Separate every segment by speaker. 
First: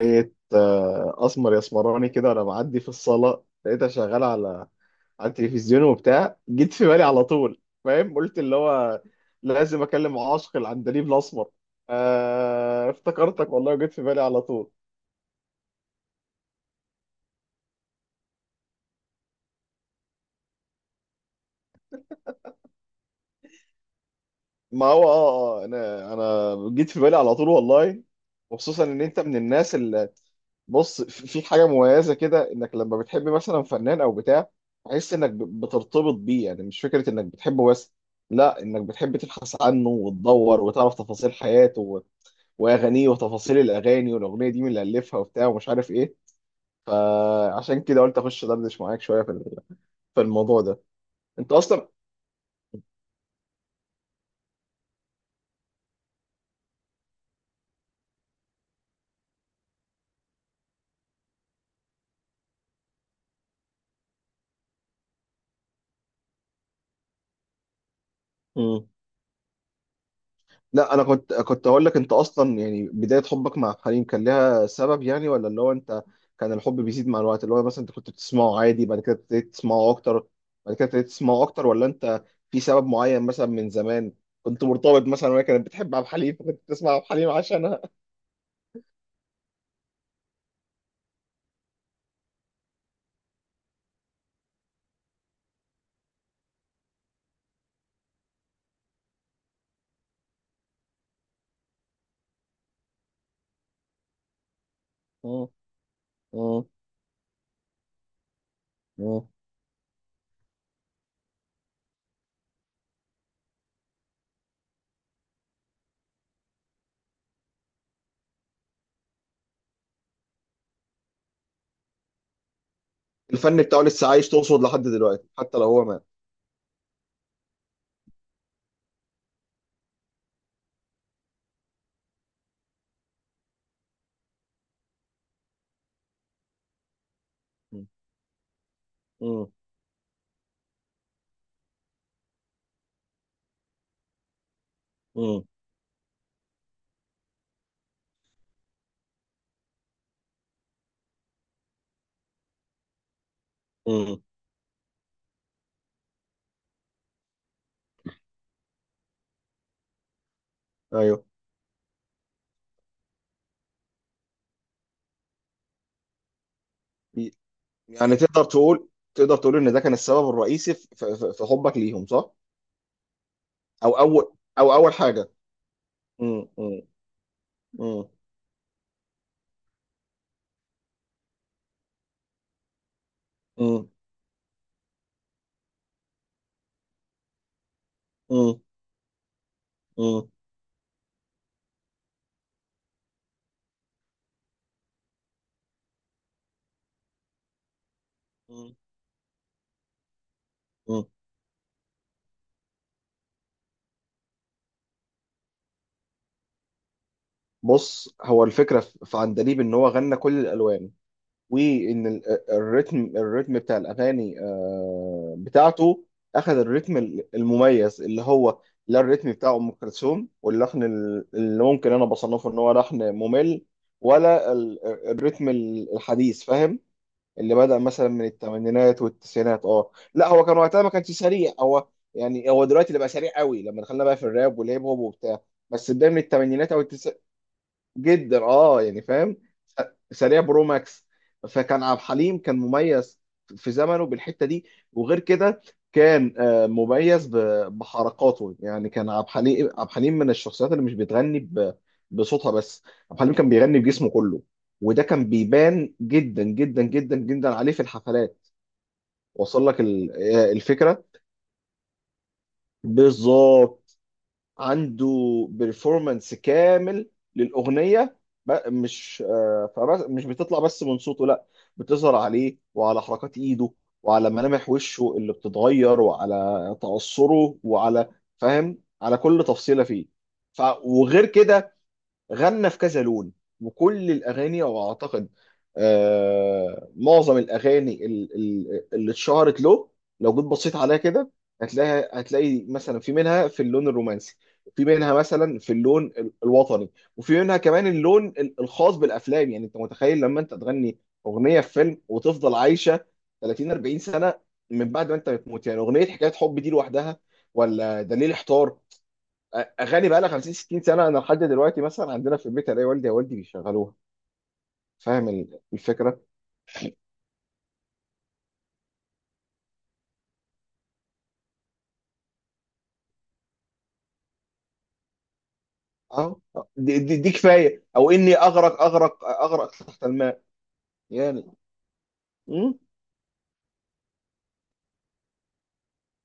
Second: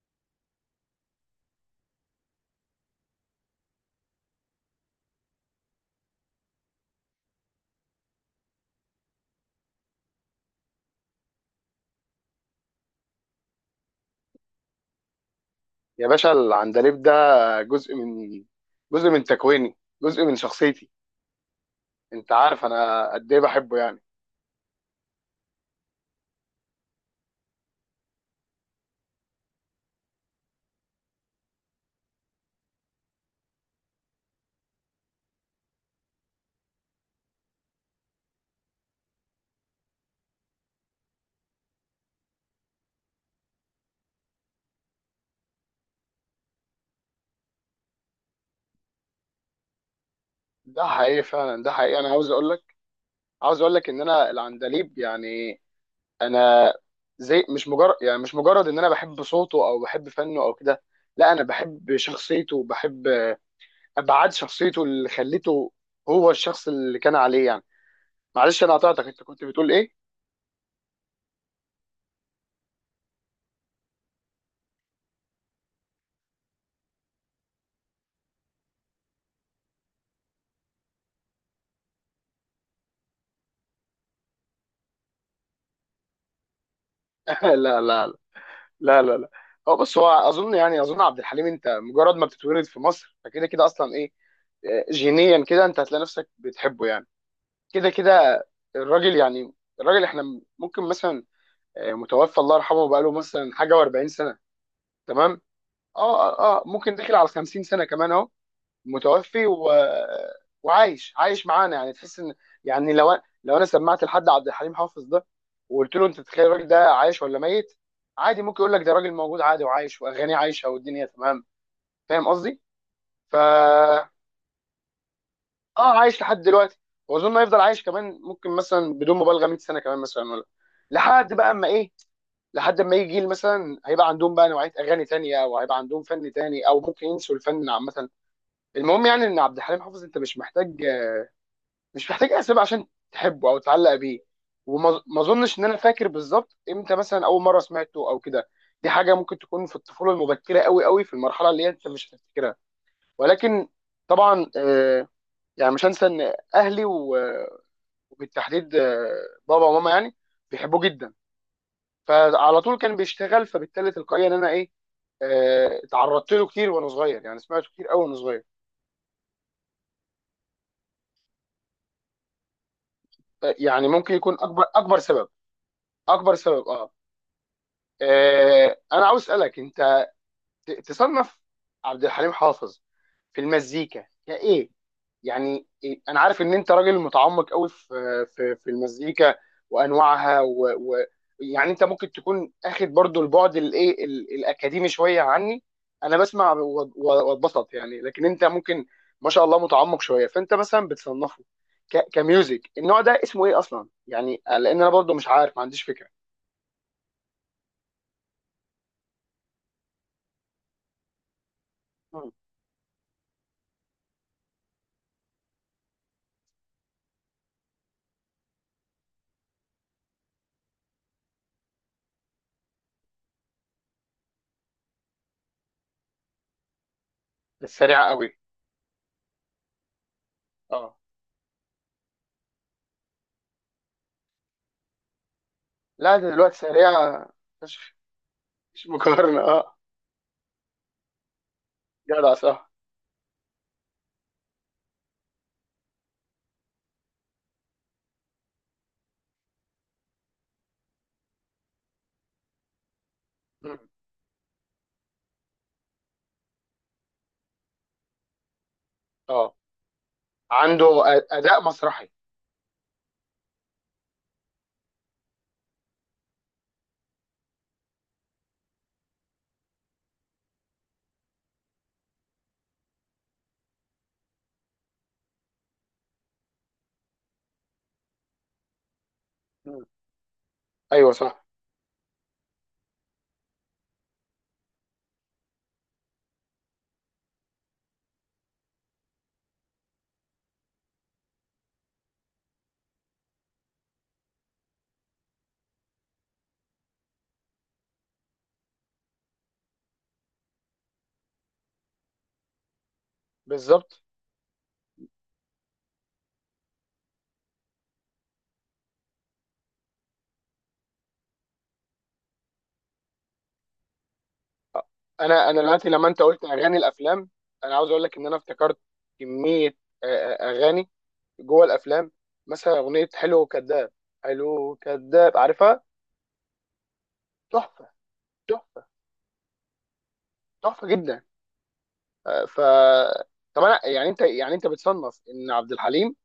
Speaker 1: لقيت اسمر يا اسمراني كده، وانا معدي في الصاله لقيتها شغاله على التلفزيون وبتاع، جيت في بالي على طول. فاهم؟ قلت اللي هو لازم اكلم عاشق العندليب الاسمر. آه، افتكرتك والله وجيت في بالي على طول.
Speaker 2: يا باشا العندليب ده جزء من جزء من تكويني، جزء من شخصيتي. انت عارف انا قد ايه بحبه يعني؟
Speaker 1: ما هو انا جيت في بالي على طول والله، وخصوصا ان انت من الناس. بص، في حاجه مميزه كده، انك لما بتحب مثلا فنان او بتاع، تحس انك بترتبط بيه، يعني مش فكره انك بتحبه بس، لا، انك بتحب تبحث عنه وتدور وتعرف تفاصيل حياته واغانيه وتفاصيل الاغاني، والاغنيه دي مين اللي الفها وبتاع ومش عارف ايه. فعشان كده قلت اخش دردش معاك شويه في الموضوع ده.
Speaker 2: ده حقيقي،
Speaker 1: انت
Speaker 2: فعلا ده
Speaker 1: اصلا.
Speaker 2: حقيقي. انا عاوز اقول لك ان انا العندليب يعني، انا زي، مش مجرد يعني مش مجرد ان انا بحب صوته او بحب فنه او كده، لا انا بحب شخصيته وبحب ابعاد شخصيته اللي خلته هو الشخص اللي كان عليه يعني. معلش انا
Speaker 1: مم.
Speaker 2: قطعتك، انت كنت بتقول ايه؟
Speaker 1: لا، انا كنت اقول لك، انت اصلا يعني بدايه حبك مع حليم كان لها سبب، يعني ولا اللي هو انت كان الحب بيزيد مع الوقت، اللي هو مثلا انت كنت بتسمعه عادي بعد كده ابتديت تسمعه اكتر، بعد كده ابتديت تسمعه اكتر؟ ولا انت في سبب معين مثلا، من زمان كنت مرتبط مثلا وهي كانت بتحب عبد الحليم فكنت بتسمع عبد الحليم
Speaker 2: لا
Speaker 1: عشانها؟
Speaker 2: لا لا لا لا. هو بص، هو اظن يعني عبد الحليم، انت مجرد ما بتتولد في مصر فكده كده اصلا ايه. جينيا كده انت هتلاقي نفسك بتحبه يعني. كده كده الراجل يعني، الراجل احنا ممكن مثلا متوفى الله يرحمه بقاله مثلا حاجه و40 سنه تمام.
Speaker 1: مم. مم.
Speaker 2: ممكن داخل على 50 سنه كمان اهو.
Speaker 1: مم.
Speaker 2: متوفي وعايش، عايش معانا يعني. تحس ان، يعني لو انا سمعت لحد عبد الحليم حافظ ده وقلت له: انت تتخيل الراجل ده عايش ولا ميت؟ عادي ممكن يقول لك ده راجل موجود عادي وعايش واغانيه عايشه والدنيا تمام. فاهم قصدي؟
Speaker 1: الفن بتاعه لسه
Speaker 2: فا
Speaker 1: عايش، تقصد لحد دلوقتي حتى لو هو
Speaker 2: اه،
Speaker 1: مات؟
Speaker 2: عايش لحد دلوقتي، واظن هيفضل عايش كمان ممكن مثلا بدون مبالغه 100 سنه كمان مثلا، ولا لحد بقى اما ايه، لحد اما يجي جيل مثلا هيبقى عندهم بقى نوعيه اغاني تانية، او هيبقى عندهم فن تاني، او ممكن ينسوا الفن
Speaker 1: مم.
Speaker 2: عامه. المهم يعني ان
Speaker 1: مم.
Speaker 2: عبد الحليم حافظ انت مش محتاج، مش محتاج اسباب عشان تحبه او تعلق بيه. وما ما
Speaker 1: مم.
Speaker 2: اظنش ان انا فاكر بالظبط امتى مثلا اول مره سمعته او كده. دي حاجه ممكن تكون في الطفوله المبكره قوي قوي، في المرحله اللي هي انت مش هتفتكرها. ولكن
Speaker 1: مم.
Speaker 2: طبعا، يعني مش هنسى ان اهلي وبالتحديد بابا وماما يعني بيحبوه جدا،
Speaker 1: ايوه.
Speaker 2: فعلى طول كان بيشتغل، فبالتالي تلقائيا ان انا ايه، اتعرضت له كتير وانا صغير، يعني سمعته كتير قوي وانا
Speaker 1: يعني
Speaker 2: صغير.
Speaker 1: تقدر تقول ان ده كان السبب الرئيسي في حبك ليهم، صح؟
Speaker 2: يعني ممكن يكون اكبر
Speaker 1: او اول
Speaker 2: اكبر سبب،
Speaker 1: حاجه.
Speaker 2: اكبر
Speaker 1: مم،
Speaker 2: سبب
Speaker 1: مم،
Speaker 2: اه.
Speaker 1: مم،
Speaker 2: انا عاوز اسالك انت تصنف عبد الحليم حافظ في
Speaker 1: مم،
Speaker 2: المزيكا كايه، يعني إيه؟ انا عارف ان انت راجل متعمق قوي في في
Speaker 1: مم،
Speaker 2: في المزيكا
Speaker 1: مم،
Speaker 2: وانواعها و يعني انت ممكن تكون اخد برضو البعد الايه، الاكاديمي شويه عني. انا بسمع واتبسط يعني، لكن انت
Speaker 1: مم.
Speaker 2: ممكن ما شاء الله متعمق شويه. فانت مثلا
Speaker 1: مم.
Speaker 2: بتصنفه كميوزك، النوع ده اسمه ايه اصلا يعني؟ لان انا برضو مش عارف، ما عنديش فكره.
Speaker 1: بص، هو الفكره في عندليب ان هو غنى كل الالوان، وان
Speaker 2: مم.
Speaker 1: الريتم بتاع الاغاني بتاعته، اخذ الريتم المميز اللي هو، لا، الريتم بتاع ام كلثوم واللحن اللي ممكن انا بصنفه ان هو لحن ممل، ولا الريتم الحديث. فاهم؟ اللي
Speaker 2: بس
Speaker 1: بدأ
Speaker 2: سريعه
Speaker 1: مثلا من
Speaker 2: قوي
Speaker 1: الثمانينات والتسعينات. اه، لا، هو كان وقتها ما
Speaker 2: اه.
Speaker 1: كانش سريع، هو يعني هو دلوقتي اللي بقى سريع قوي، لما دخلنا بقى في الراب والهيب هوب وبتاع. بس بداية
Speaker 2: لا
Speaker 1: من
Speaker 2: ده دلوقتي
Speaker 1: الثمانينات او
Speaker 2: سريعه،
Speaker 1: جدا،
Speaker 2: مش
Speaker 1: يعني فاهم؟
Speaker 2: مقارنة اه.
Speaker 1: س- سريع برو ماكس. فكان عبد
Speaker 2: جدع
Speaker 1: الحليم كان
Speaker 2: صح.
Speaker 1: مميز في زمنه بالحته دي، وغير كده كان مميز بحركاته. يعني كان عبد الحليم، عبد الحليم من الشخصيات اللي مش بتغني بصوتها بس. عبد الحليم كان
Speaker 2: مم.
Speaker 1: بيغني بجسمه كله، وده كان بيبان جدا جدا جدا جدا عليه في الحفلات.
Speaker 2: اه.
Speaker 1: وصل لك
Speaker 2: عنده
Speaker 1: الفكره؟
Speaker 2: اداء مسرحي.
Speaker 1: بالظبط. عنده بيرفورمانس كامل للاغنيه، مش فبس مش بتطلع بس من صوته، لا، بتظهر عليه وعلى حركات ايده وعلى ملامح وشه اللي بتتغير وعلى تعصره وعلى، فاهم، على كل
Speaker 2: مم.
Speaker 1: تفصيله فيه.
Speaker 2: ايوه
Speaker 1: وغير
Speaker 2: صح.
Speaker 1: كده، غنى في كذا لون، وكل الاغاني، او اعتقد معظم الاغاني اللي اتشهرت له لو جيت بصيت عليها كده، هتلاقي مثلا في منها في اللون الرومانسي، وفي منها مثلا في اللون الوطني، وفي منها كمان اللون الخاص بالافلام. يعني انت متخيل لما انت تغني اغنيه في فيلم وتفضل عايشه 30 40
Speaker 2: بالظبط.
Speaker 1: سنه من بعد ما انت بتموت؟ يعني اغنيه حكايه حب دي لوحدها، ولا دليل احتار؟ اغاني بقى لها 50 60 سنه، انا لحد دلوقتي مثلا عندنا في البيت الاقي والدي يا والدي بيشغلوها. فاهم
Speaker 2: انا انا دلوقتي لما
Speaker 1: الفكره؟
Speaker 2: انت قلت اغاني الافلام، انا عاوز اقول لك ان انا افتكرت كميه، آه، اغاني جوه الافلام، مثلا اغنيه حلو وكذاب، حلو وكذاب عارفها،
Speaker 1: اه. دي كفايه،
Speaker 2: تحفه،
Speaker 1: او اني اغرق
Speaker 2: تحفه،
Speaker 1: اغرق اغرق تحت الماء،
Speaker 2: تحفه جدا.
Speaker 1: يعني.
Speaker 2: آه، ف
Speaker 1: مم.
Speaker 2: طب انا يعني، انت يعني انت بتصنف ان عبد الحليم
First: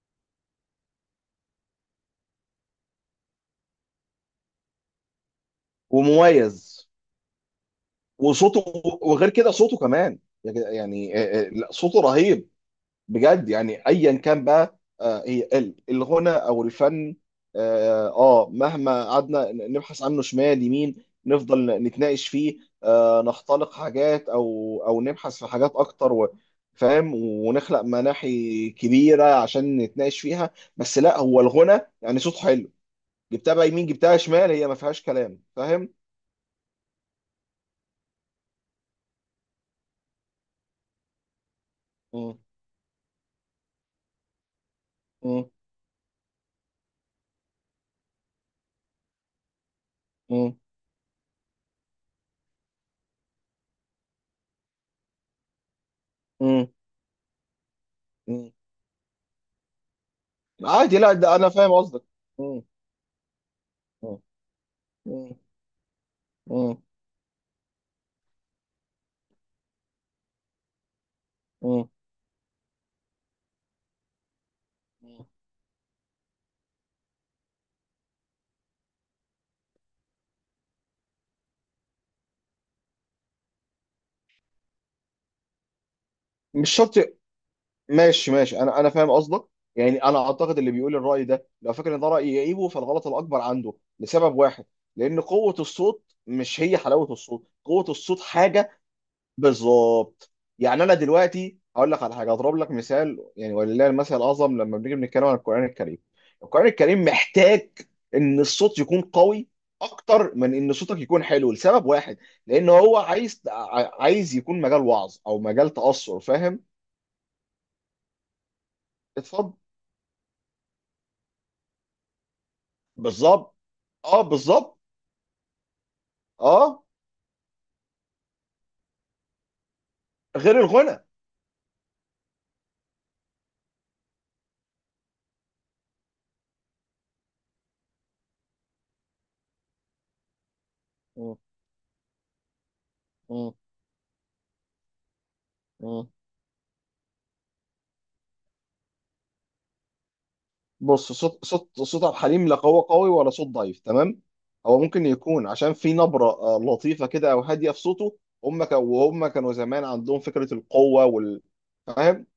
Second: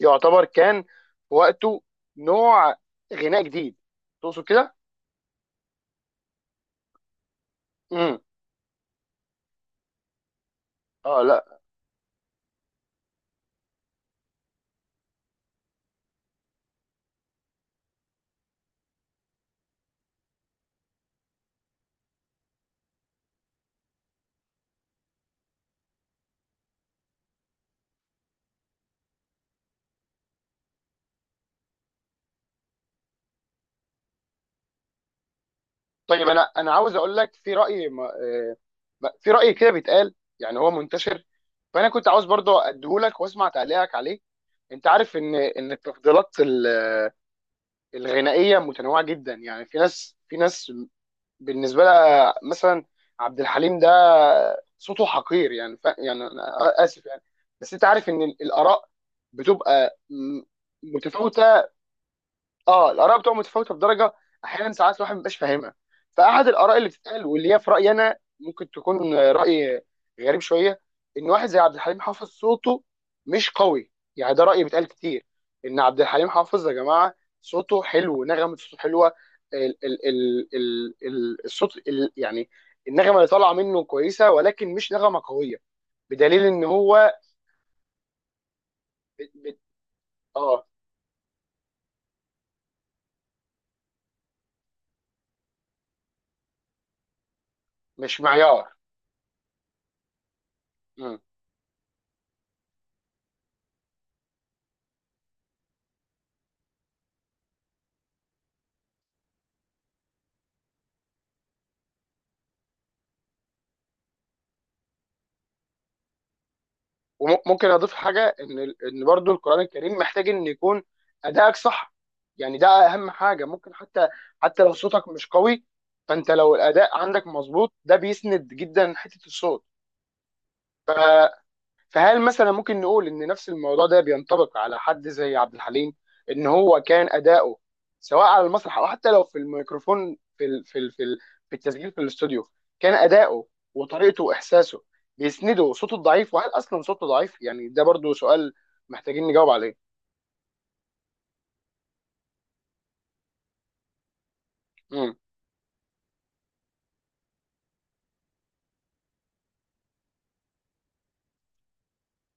Speaker 2: يعتبر كان في وقته نوع غناء جديد، تقصد كده؟
Speaker 1: ومميز،
Speaker 2: امم.
Speaker 1: وصوته. وغير كده صوته كمان، يعني
Speaker 2: اه لا.
Speaker 1: لا، صوته رهيب بجد. يعني ايا كان بقى، هي الغنى او الفن، مهما قعدنا نبحث عنه شمال يمين، نفضل نتناقش فيه، نختلق حاجات، او نبحث في حاجات اكتر فاهم، ونخلق مناحي كبيره عشان نتناقش فيها. بس لا، هو الغنى يعني صوت حلو، جبتها بقى يمين جبتها شمال، هي ما فيهاش كلام. فاهم؟
Speaker 2: طيب انا انا عاوز اقول لك في راي، في راي كده بيتقال يعني هو منتشر، فانا كنت عاوز
Speaker 1: مم،
Speaker 2: برضو اديهولك واسمع تعليقك عليه. انت عارف ان
Speaker 1: مم،
Speaker 2: التفضيلات الغنائيه متنوعه جدا، يعني في ناس،
Speaker 1: مم،
Speaker 2: بالنسبه لها مثلا عبد الحليم ده صوته حقير، يعني ف... يعني انا
Speaker 1: مم،
Speaker 2: اسف يعني. بس انت عارف ان
Speaker 1: مم.
Speaker 2: الاراء بتبقى
Speaker 1: عادي، لا، ده انا
Speaker 2: متفاوته.
Speaker 1: فاهم قصدك. مم،
Speaker 2: اه الاراء بتبقى متفاوته بدرجه
Speaker 1: مم،
Speaker 2: احيانا، ساعات الواحد ما بيبقاش فاهمها. فاحد الاراء
Speaker 1: مم،
Speaker 2: اللي بتتقال، واللي هي في رايي انا ممكن تكون راي غريب شويه، ان واحد زي عبد
Speaker 1: مم.
Speaker 2: الحليم حافظ صوته مش قوي. يعني ده راي بيتقال كتير، ان عبد الحليم حافظ يا جماعه صوته حلو، نغمه صوته حلوه، ال الصوت يعني النغمه اللي طالعه منه كويسه ولكن مش نغمه قويه، بدليل ان
Speaker 1: مش شرط.
Speaker 2: هو
Speaker 1: ماشي ماشي، انا فاهم
Speaker 2: بت-
Speaker 1: قصدك.
Speaker 2: بت-
Speaker 1: يعني انا اعتقد
Speaker 2: اه.
Speaker 1: اللي بيقول الراي ده لو فاكر ان ده راي يعيبه، فالغلط الاكبر عنده، لسبب واحد، لان قوه الصوت مش هي حلاوه الصوت، قوه الصوت
Speaker 2: مش معيار.
Speaker 1: حاجه. بالظبط. يعني انا دلوقتي هقول لك على حاجه، اضرب لك مثال، يعني ولله المثل الاعظم، لما بنيجي بنتكلم عن القران الكريم، القران الكريم محتاج ان الصوت يكون قوي اكتر من ان صوتك يكون حلو، لسبب واحد، لان هو عايز، عايز يكون مجال وعظ او مجال تاثر. فاهم؟
Speaker 2: وممكن اضيف حاجه ان برضو
Speaker 1: اتفضل.
Speaker 2: القران الكريم محتاج ان يكون ادائك صح، يعني ده اهم حاجه
Speaker 1: بالظبط،
Speaker 2: ممكن، حتى
Speaker 1: اه،
Speaker 2: لو
Speaker 1: بالظبط.
Speaker 2: صوتك مش قوي فانت لو
Speaker 1: اه،
Speaker 2: الاداء عندك مظبوط ده بيسند جدا حته الصوت.
Speaker 1: غير الغنى.
Speaker 2: فهل مثلا ممكن نقول ان نفس الموضوع ده بينطبق على حد زي عبد الحليم، ان هو كان اداؤه سواء على المسرح او حتى لو في الميكروفون في ال
Speaker 1: م-
Speaker 2: في التسجيل في الاستوديو، كان اداؤه
Speaker 1: م-
Speaker 2: وطريقته واحساسه بيسنده صوته
Speaker 1: م.
Speaker 2: الضعيف، وهل اصلا صوته ضعيف؟ يعني ده برضو سؤال محتاجين نجاوب عليه.
Speaker 1: بص، صوت صوت عبد الحليم لا قوي قوي ولا صوت ضعيف، تمام. هو ممكن
Speaker 2: امم.
Speaker 1: يكون عشان في نبرة لطيفة كده او هادية في صوته. هم كانوا وهم كانوا زمان عندهم فكرة القوة وال، فاهم؟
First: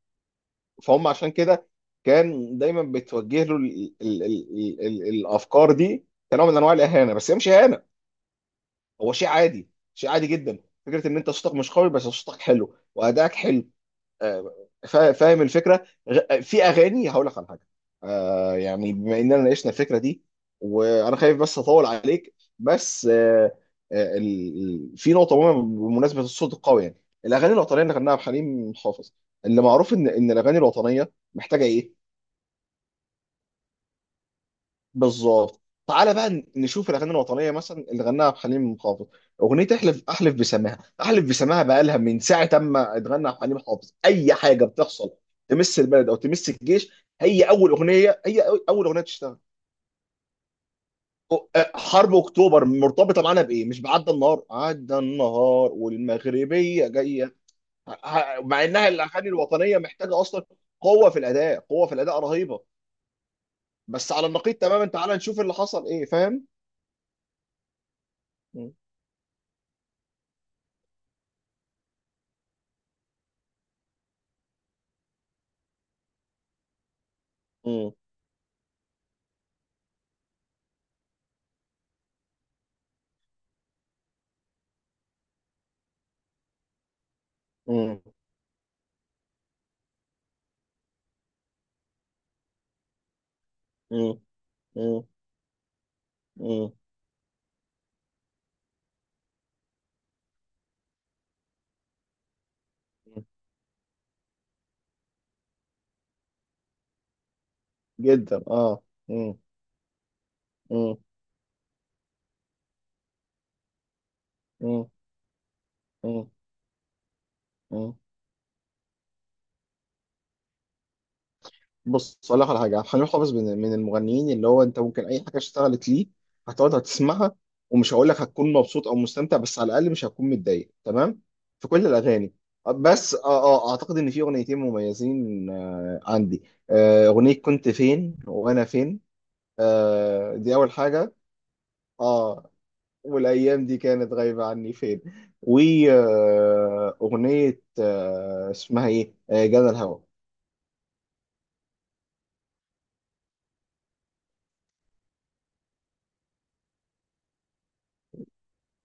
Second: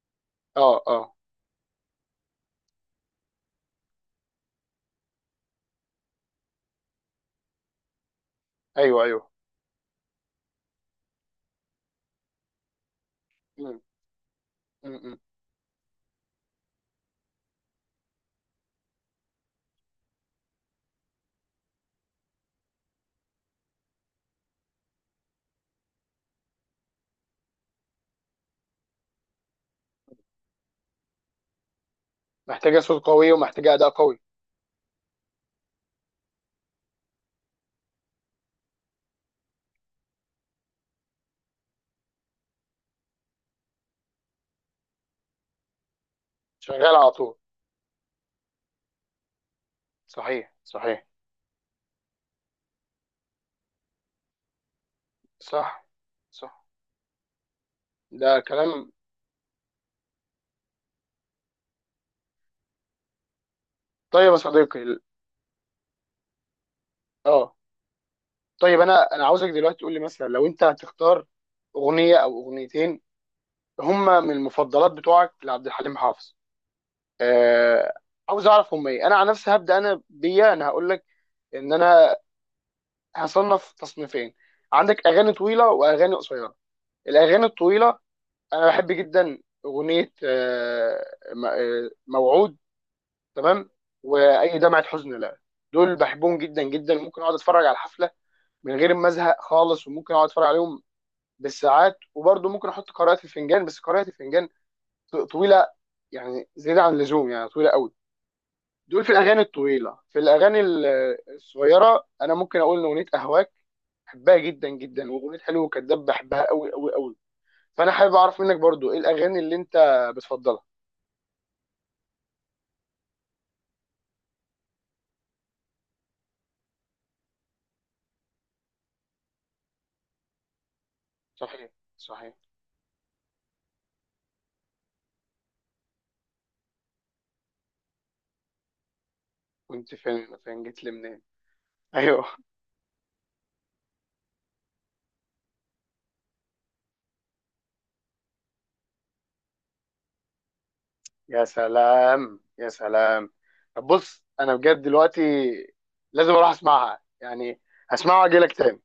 Speaker 2: اه
Speaker 1: فهم
Speaker 2: اه.
Speaker 1: عشان كده كان دايما بتوجه له الافكار دي، كنوع من انواع الاهانة، بس هي مش اهانة،
Speaker 2: ايوه
Speaker 1: هو شيء
Speaker 2: ايوه.
Speaker 1: عادي، شيء عادي جدا. فكرة ان انت صوتك مش قوي بس صوتك حلو وادائك حلو.
Speaker 2: امم.
Speaker 1: آه،
Speaker 2: امم.
Speaker 1: فاهم الفكره؟ في اغاني هقول لك على حاجه. يعني بما اننا ناقشنا الفكره دي، وانا خايف بس اطول عليك، بس آه، ال- في نقطه مهمه بمناسبه الصوت القوي. يعني الاغاني الوطنيه اللي غناها بحليم حافظ، اللي معروف ان الاغاني الوطنيه محتاجه ايه؟
Speaker 2: محتاجه صوت قوي ومحتاجه اداء قوي.
Speaker 1: بالظبط. تعالى بقى نشوف الاغاني الوطنيه مثلا اللي غناها عبد الحليم حافظ. اغنيه احلف احلف بسماها، احلف بسماها بقى لها من ساعه اما اتغنى عبد الحليم حافظ، اي حاجه بتحصل تمس البلد او تمس الجيش،
Speaker 2: شغال على طول.
Speaker 1: هي اول اغنيه. هي اول اغنيه تشتغل.
Speaker 2: صحيح صحيح.
Speaker 1: حرب اكتوبر مرتبطه معانا بايه؟ مش بعدى النهار، عدى النهار
Speaker 2: صح صح.
Speaker 1: والمغربيه جايه.
Speaker 2: ده
Speaker 1: مع انها
Speaker 2: كلام.
Speaker 1: الاغاني الوطنيه محتاجه اصلا قوه في الاداء، قوه في الاداء رهيبه، بس على
Speaker 2: طيب يا
Speaker 1: النقيض
Speaker 2: صديقي
Speaker 1: تماما، تعالى نشوف اللي حصل ايه. فاهم؟
Speaker 2: اه. طيب انا انا عاوزك دلوقتي تقول لي مثلا، لو انت هتختار اغنيه او اغنيتين هما من المفضلات بتوعك لعبد الحليم حافظ،
Speaker 1: مم.
Speaker 2: آه، عاوز اعرف هما ايه. انا عن نفسي هبدا انا بيا، انا هقول لك ان انا هصنف تصنيفين: عندك اغاني طويله واغاني قصيره. الاغاني الطويله
Speaker 1: مم.
Speaker 2: انا بحب جدا اغنيه موعود تمام.
Speaker 1: مم.
Speaker 2: واي دمعه
Speaker 1: مم.
Speaker 2: حزن لا، دول بحبهم جدا
Speaker 1: مم.
Speaker 2: جدا، ممكن اقعد اتفرج على الحفله من غير ما ازهق خالص، وممكن اقعد اتفرج عليهم بالساعات، وبرضه ممكن احط قراءه الفنجان، بس قراءه الفنجان طويله، يعني زياده عن اللزوم يعني طويله قوي.
Speaker 1: جدا، اه.
Speaker 2: دول في
Speaker 1: مم.
Speaker 2: الاغاني الطويله. في الاغاني
Speaker 1: مم.
Speaker 2: الصغيره انا ممكن اقول ان اغنيه اهواك بحبها جدا
Speaker 1: مم.
Speaker 2: جدا، واغنيه حلو وكذاب
Speaker 1: مم.
Speaker 2: بحبها قوي قوي قوي. فانا
Speaker 1: مم.
Speaker 2: حابب اعرف منك برضه ايه الاغاني اللي انت بتفضلها.
Speaker 1: بص، اقول لك على حاجه. عبد الحليم حافظ من المغنيين اللي هو انت ممكن اي حاجه اشتغلت ليه هتقعد هتسمعها، ومش هقول لك هتكون مبسوط او مستمتع، بس على الاقل مش هتكون متضايق، تمام، في
Speaker 2: صحيح
Speaker 1: كل
Speaker 2: صحيح.
Speaker 1: الاغاني. بس اه اعتقد ان في اغنيتين مميزين عندي. اغنيه كنت فين وانا فين،
Speaker 2: كنت فين،
Speaker 1: دي
Speaker 2: فين
Speaker 1: اول
Speaker 2: جيت لي
Speaker 1: حاجه.
Speaker 2: منين؟ ايوه.
Speaker 1: اه، والأيام دي كانت غايبة عني فين. وأغنية اسمها إيه، جنى الهوى.
Speaker 2: يا سلام يا سلام. طب بص انا بجد دلوقتي لازم اروح اسمعها يعني، هسمعها واجي لك تاني.